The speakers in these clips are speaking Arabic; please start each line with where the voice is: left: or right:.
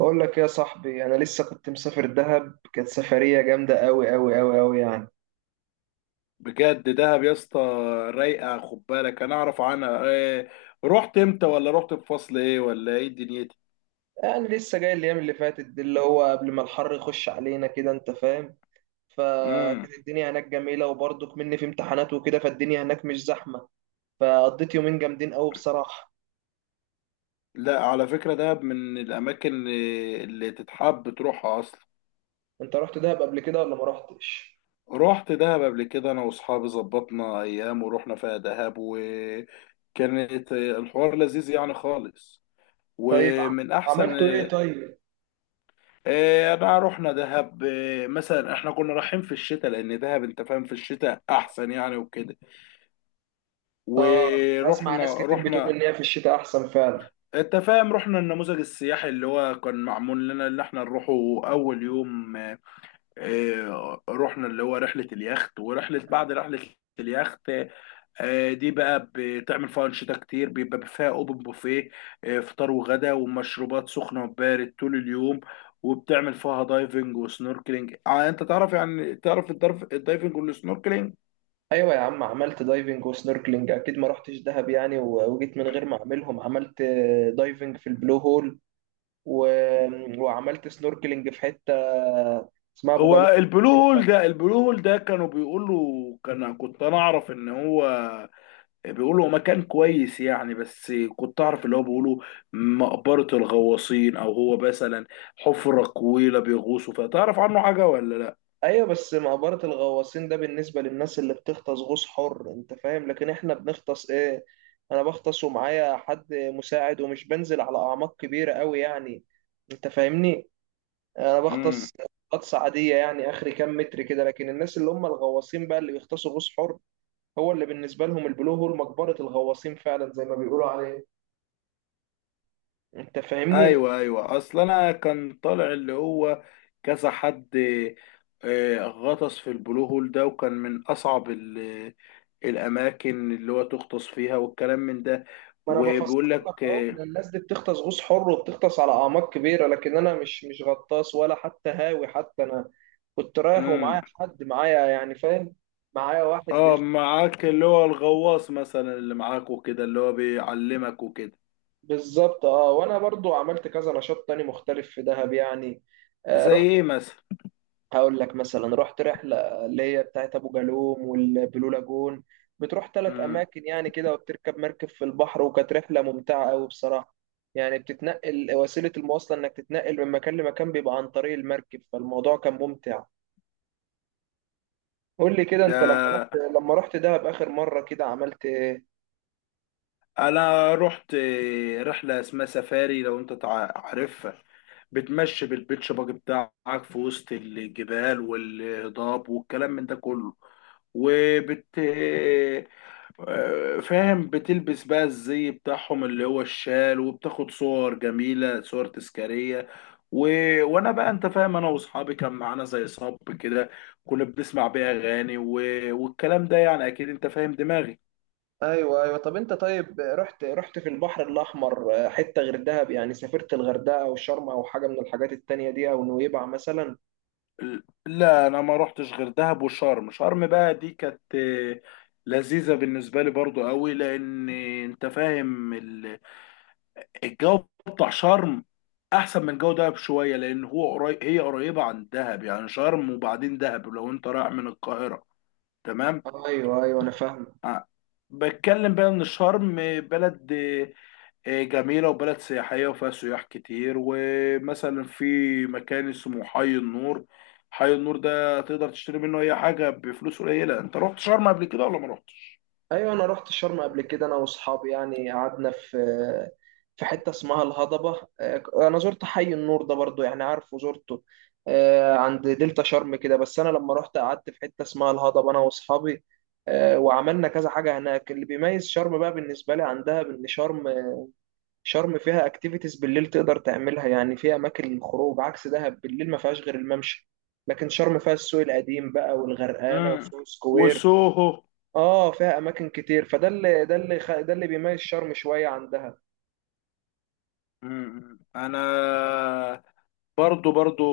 right: بقول لك يا صاحبي، انا لسه كنت مسافر دهب. كانت سفريه جامده قوي قوي قوي قوي يعني.
left: بجد دهب يا اسطى، رايقه. خد بالك، انا اعرف عنها إيه. رحت امتى؟ ولا رحت في فصل ايه؟ ولا ايه دنيتي؟
right: لسه جاي الايام اللي فاتت دي اللي هو قبل ما الحر يخش علينا كده، انت فاهم.
left: امم.
right: فكانت الدنيا هناك جميله، وبرضك مني في امتحانات وكده، فالدنيا هناك مش زحمه. فقضيت يومين جامدين قوي بصراحه.
left: لا، على فكره، دهب من الاماكن اللي تتحب تروحها اصلا.
right: انت رحت دهب قبل كده ولا ما رحتش؟
left: رحت دهب قبل كده، انا واصحابي ظبطنا ايام ورحنا فيها دهب، وكانت الحوار لذيذ يعني خالص
right: طيب.
left: ومن احسن.
right: عملتوا ايه طيب؟
left: إيه، انا رحنا دهب، إيه مثلا احنا كنا رايحين في الشتاء، لان دهب انت فاهم في الشتاء احسن يعني وكده،
right: اه. بسمع ناس
left: ورحنا
right: كتير بتقول
left: رحنا
right: ان هي في الشتاء احسن فعلا.
left: انت فاهم، رحنا النموذج السياحي اللي هو كان معمول لنا، اللي احنا نروحه. اول يوم رحنا اللي هو رحلة اليخت، ورحلة بعد رحلة اليخت. اه، دي بقى بتعمل فيها انشطة كتير، بيبقى فيها اوبن بوفيه، اه، فطار وغدا ومشروبات سخنة وبارد طول اليوم. وبتعمل فيها دايفنج وسنوركلينج. اه، انت تعرف، يعني تعرف الدايفنج والسنوركلينج.
right: ايوه يا عم، عملت دايفنج وسنوركلينج اكيد. ما رحتش دهب يعني و- وجيت من غير ما اعملهم. عملت دايفنج في البلو هول و... وعملت سنوركلينج في حته اسمها ابو جالوم.
left: هو البلو هول ده، كانوا بيقولوا، كنت انا اعرف ان هو بيقولوا مكان كويس يعني، بس كنت اعرف اللي هو بيقولوا مقبرة الغواصين، او هو مثلا حفرة طويلة بيغوصوا فيها. تعرف عنه حاجة ولا لا؟
right: ايوه، بس مقبره الغواصين ده بالنسبه للناس اللي بتغطس غوص حر، انت فاهم. لكن احنا بنغطس ايه؟ انا بغطس ومعايا حد مساعد، ومش بنزل على اعماق كبيره قوي يعني. انت فاهمني؟ انا
left: امم.
right: بغطس غطس عاديه يعني، اخري كام متر كده. لكن الناس اللي هم الغواصين بقى، اللي بيغطسوا غوص حر، هو اللي بالنسبة لهم البلو هول مقبرة الغواصين فعلا زي ما بيقولوا عليه. انت فاهمني؟
left: ايوه، ايوه، اصل انا كان طالع اللي هو كذا حد غطس في البلو هول ده، وكان من اصعب الاماكن اللي هو تغطس فيها والكلام من ده.
right: ما انا بفسر
left: وبيقول لك.
right: لك اهو، ان الناس دي بتغطس غوص حر وبتغطس على اعماق كبيرة، لكن انا مش غطاس ولا حتى هاوي. حتى انا كنت رايح ومعايا حد معايا يعني، فاهم؟ معايا واحد
left: اه،
right: بيغطس.
left: معاك اللي هو الغواص مثلا اللي معاك وكده، اللي هو بيعلمك وكده.
right: بالظبط اه. وانا برضو عملت كذا نشاط تاني مختلف في دهب يعني.
left: زي
right: رحت.
left: ايه مثلا؟
right: هقول لك مثلا. رحت رحلة اللي هي بتاعت أبو جالوم والبلو لاجون. بتروح ثلاث
left: امم.
right: أماكن يعني كده، وبتركب مركب في البحر. وكانت رحلة ممتعة أوي بصراحة. يعني بتتنقل، وسيلة المواصلة إنك تتنقل من مكان لمكان بيبقى عن طريق المركب، فالموضوع كان ممتع. قول لي كده أنت، لما رحت
left: ده
right: لما رحت دهب آخر مرة كده عملت إيه؟
left: انا رحت رحله اسمها سفاري، لو انت عارفها. بتمشي بالبيتش باجي بتاعك في وسط الجبال والهضاب والكلام من ده كله. وبت... فاهم، بتلبس بقى الزي بتاعهم اللي هو الشال، وبتاخد صور جميلة، صور تذكارية و... وانا بقى انت فاهم، انا واصحابي كان معانا زي صب كده، كنا بنسمع بيه اغاني والكلام ده، يعني اكيد انت فاهم دماغي.
right: أيوه أيوه. طب أنت طيب، رحت في البحر الأحمر حتة غير دهب يعني؟ سافرت الغردقة أو شرم أو حاجة من الحاجات التانية دي، أو نويبع مثلا؟
left: لا، انا ما روحتش غير دهب وشرم. شرم بقى دي كانت لذيذة بالنسبة لي برضو قوي، لان انت فاهم الجو بتاع شرم احسن من جو دهب شويه، لان هو قريب، هي قريبه عن دهب يعني، شرم وبعدين دهب لو انت رايح من القاهره. تمام.
right: أيوه أيوه، أنا فاهم.
left: آه. بتكلم بقى ان شرم بلد جميله، وبلد سياحيه، وفيها سياح كتير، ومثلا في مكان اسمه حي النور. حي النور ده تقدر تشتري منه اي حاجه بفلوس قليله. انت رحت شرم قبل كده ولا ما رحتش؟
right: ايوه، انا رحت شرم قبل كده انا واصحابي يعني. قعدنا في حته اسمها الهضبه. انا زرت حي النور ده برضو، يعني عارفه، زرته عند دلتا شرم كده. بس انا لما رحت قعدت في حته اسمها الهضبه انا واصحابي. وعملنا كذا حاجه هناك. اللي بيميز شرم بقى بالنسبه لي عندها، بان شرم فيها اكتيفيتيز بالليل تقدر تعملها يعني. فيها اماكن للخروج عكس دهب، بالليل ما فيهاش غير الممشى. لكن شرم فيها السوق القديم بقى والغرقانه
left: امم.
right: وسوق سكوير.
left: وسوهو.
right: اه، فيها اماكن كتير. فده اللي ده اللي بيميز شرم شويه عن دهب.
left: امم، انا برضو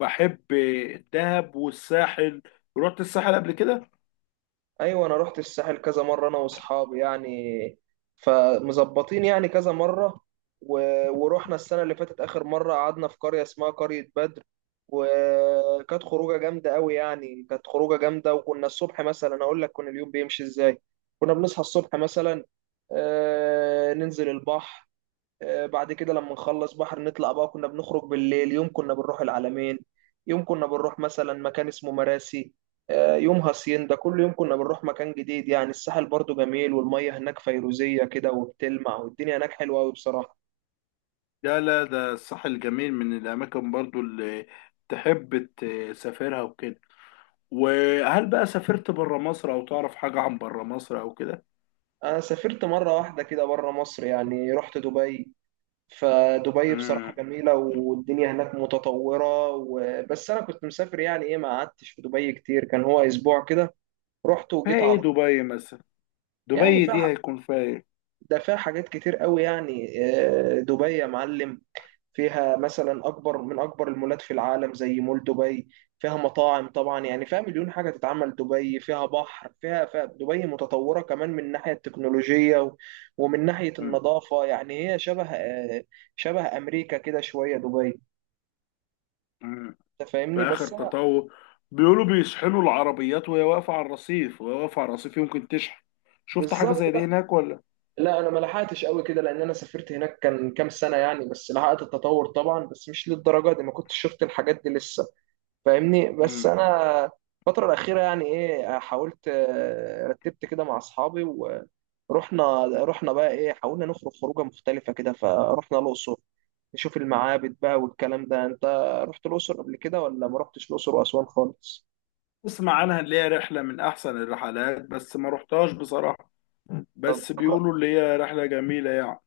left: بحب الدهب والساحل. رحت الساحل قبل كده؟
right: ايوه، انا رحت الساحل كذا مره انا واصحابي يعني. فمظبطين يعني كذا مره. و... ورحنا السنه اللي فاتت اخر مره، قعدنا في قريه اسمها قريه بدر. وكانت خروجه جامده قوي يعني. كانت خروجه جامده. وكنا الصبح مثلا، اقول لك كنا اليوم بيمشي ازاي. كنا بنصحى الصبح مثلا، ننزل البحر. بعد كده لما نخلص بحر نطلع بقى، كنا بنخرج بالليل. يوم كنا بنروح العلمين، يوم كنا بنروح مثلا مكان اسمه مراسي، يوم هاسيندا. كل يوم كنا بنروح مكان جديد. يعني الساحل برضو جميل، والمية هناك فيروزية كده وبتلمع، والدنيا هناك حلوة أوي بصراحة.
left: لا، لا، ده الساحل جميل، من الاماكن برضو اللي تحب تسافرها وكده. وهل بقى سافرت بره مصر او تعرف حاجة عن بره مصر او كده؟
right: أنا سافرت مرة واحدة كده بره مصر يعني، رحت دبي. فدبي بصراحة
left: امم.
right: جميلة، والدنيا هناك متطورة بس أنا كنت مسافر يعني، إيه، ما قعدتش في دبي كتير، كان هو أسبوع كده. رحت
left: فيها
right: وجيت على
left: ايه
right: طول.
left: دبي مثلا؟
right: يعني
left: دبي دي
right: فيها
left: هيكون فيها ايه؟
right: ده فيها حاجات كتير قوي يعني. دبي يا معلم، فيها مثلا اكبر من اكبر المولات في العالم زي مول دبي. فيها مطاعم طبعا، يعني فيها مليون حاجه تتعمل. دبي فيها بحر، فيها دبي متطوره كمان من ناحيه التكنولوجيا و- ومن ناحيه
left: مم.
right: النظافه. يعني هي شبه شبه امريكا كده شويه دبي.
left: مم.
right: انت
left: في
right: فاهمني
left: اخر
right: بس انا.
left: تطور بيقولوا بيشحنوا العربيات وهي واقفة على الرصيف، يمكن تشحن. شفت حاجة
right: بالظبط.
left: زي دي
right: لا،
left: هناك ولا؟
right: لا، انا ما لحقتش قوي كده، لان انا سافرت هناك كان كام سنه يعني، بس لحقت التطور طبعا، بس مش للدرجه دي. ما كنتش شفت الحاجات دي لسه. فاهمني بس
left: مم.
right: انا. الفتره الاخيره يعني، ايه، حاولت، رتبت كده مع اصحابي ورحنا بقى، ايه، حاولنا نخرج خروجه مختلفه كده، فرحنا الاقصر نشوف المعابد بقى والكلام ده. انت رحت الاقصر قبل كده ولا ما رحتش الاقصر واسوان خالص؟
left: اسمع عنها اللي هي رحلة من أحسن الرحلات، بس ما رحتهاش بصراحة،
right: طب
left: بس
right: طب
left: بيقولوا اللي هي رحلة جميلة يعني.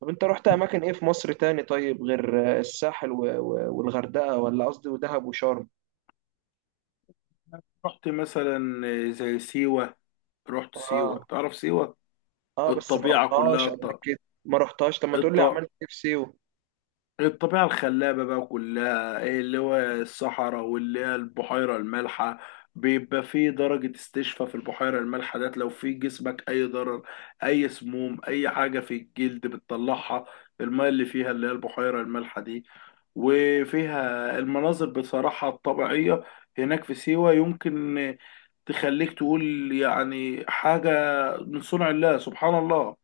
right: طب انت رحت اماكن ايه في مصر تاني؟ طيب، غير الساحل و- و- والغردقه، ولا قصدي، ودهب وشرم.
left: رحت مثلا زي سيوة. رحت سيوة؟
right: اه.
left: تعرف سيوة؟
right: اه، بس ما
left: الطبيعة كلها
right: رحتهاش قبل كده. ما رحتهاش، طب ما تقول لي
left: الط...
right: عملت ايه في سيوه.
left: الطبيعة الخلابة بقى كلها، إيه اللي هو الصحراء، واللي هي البحيرة المالحة. بيبقى فيه درجة استشفاء في البحيرة المالحة ديت، لو في جسمك أي ضرر، أي سموم، أي حاجة في الجلد بتطلعها الماء اللي فيها اللي هي البحيرة المالحة دي. وفيها المناظر بصراحة الطبيعية هناك في سيوة، يمكن تخليك تقول يعني حاجة من صنع الله، سبحان الله.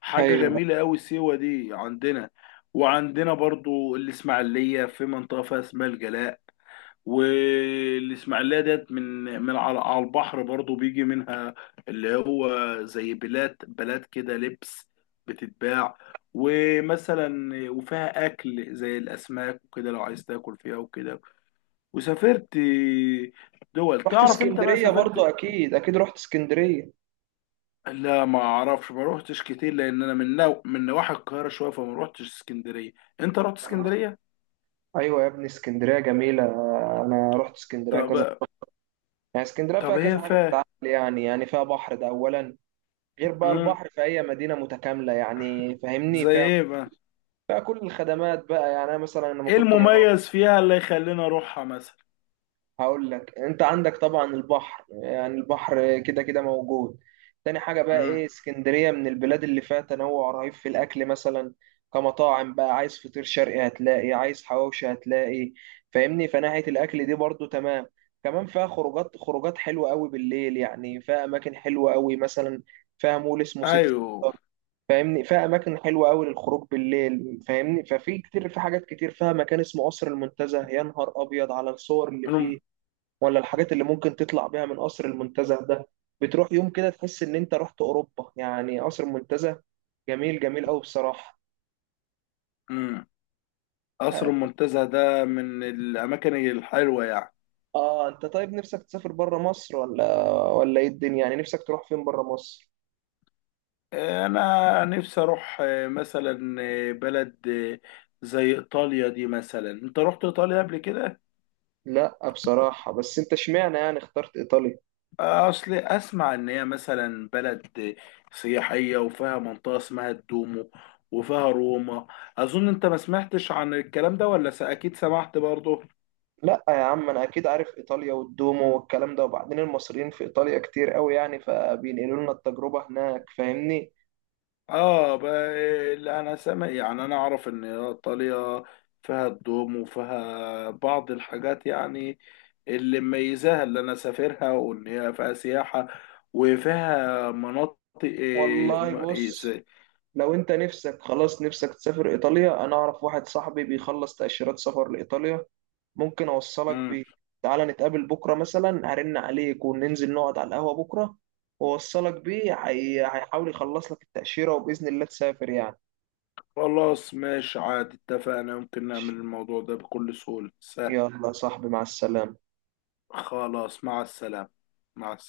left: حاجة
right: ايوه،
left: جميلة أوي سيوة دي عندنا. وعندنا برضو الإسماعيلية، في منطقة فيها اسمها الجلاء. والإسماعيلية ديت من على البحر برضو بيجي منها اللي هو زي بلاد بلاد كده، لبس بتتباع. ومثلا وفيها أكل زي الأسماك وكده، لو عايز تاكل فيها وكده. وسافرت دول،
right: رحت
left: تعرف أنت بقى
right: اسكندرية برضو
left: سافرت؟
right: أكيد أكيد. رحت اسكندرية.
left: لا، ما اعرفش، ما روحتش كتير لان انا من من نواحي القاهره شويه، فما روحتش اسكندريه. انت رحت اسكندريه؟
right: أيوة يا ابني، اسكندرية جميلة. أنا رحت اسكندرية كذا.
left: طب.
right: يعني اسكندرية فيها
left: طب، هي
right: كذا حاجة
left: فا...
right: تتعمل. يعني فيها بحر ده أولا. غير بقى
left: مم.
right: البحر، في أي مدينة متكاملة يعني، فاهمني،
left: زي
right: فيها
left: ايه بقى؟
right: فيها كل الخدمات بقى يعني. أنا مثلا لما
left: ايه
right: كنت بروح.
left: المميز فيها اللي يخلينا اروحها مثلا؟
right: هقول لك. انت عندك طبعا البحر. يعني البحر كده كده موجود. تاني حاجة بقى،
left: مم.
right: ايه، اسكندرية من البلاد اللي فيها تنوع رهيب في الاكل مثلا. كمطاعم بقى، عايز فطير شرقي هتلاقي، عايز حواوشي هتلاقي. فاهمني، فناحية الاكل دي برضو تمام. كمان فيها خروجات خروجات حلوة قوي بالليل يعني، فيها اماكن حلوة قوي. مثلا فيها مول اسمه سيتي
left: ايوه.
right: ستار. فاهمني، فيها اماكن حلوة قوي للخروج بالليل. فاهمني، ففي كتير في حاجات كتير. فيها مكان اسمه قصر المنتزه، يا نهار ابيض على الصور اللي
left: الم-
right: فيه ولا الحاجات اللي ممكن تطلع بيها من قصر المنتزه ده. بتروح يوم كده تحس ان انت رحت اوروبا يعني. قصر المنتزه جميل جميل قوي بصراحه.
left: مم. قصر
right: اه.
left: المنتزه ده من الاماكن الحلوه يعني.
right: انت طيب، نفسك تسافر بره مصر ولا ايه الدنيا؟ يعني نفسك تروح فين بره مصر؟
left: انا نفسي اروح مثلا بلد زي ايطاليا دي مثلا. انت رحت ايطاليا قبل كده؟
right: لا بصراحه. بس انت اشمعنى يعني اخترت ايطاليا؟
left: اصل اسمع ان هي مثلا بلد سياحيه، وفيها منطقه اسمها الدومو، وفيها روما. اظن انت ما سمعتش عن الكلام ده، ولا اكيد سمعت برضه؟
right: لا يا عم، انا اكيد عارف ايطاليا والدومو والكلام ده. وبعدين المصريين في ايطاليا كتير قوي يعني، فبينقلوا لنا التجربه هناك. فاهمني.
left: اه، اللي انا سامع يعني، انا اعرف ان ايطاليا فيها الدومو وفيها بعض الحاجات يعني، اللي مميزاها اللي انا سافرها وان هي فيها سياحه، وفيها مناطق إيه،
right: والله
left: إيه،
right: بص. لو انت نفسك خلاص، نفسك تسافر ايطاليا، انا اعرف واحد صاحبي بيخلص تأشيرات سفر لايطاليا، ممكن اوصلك بيه. تعالى نتقابل بكره مثلا، هرن عليك وننزل نقعد على القهوه بكره، واوصلك بيه. هيحاول يخلص لك التأشيرة، وبإذن الله تسافر يعني.
left: خلاص ماشي عادي، اتفقنا، ممكن نعمل الموضوع ده بكل سهولة، سهل.
right: يلا يا صاحبي، مع السلامة.
left: خلاص، مع السلامة. مع السلامة.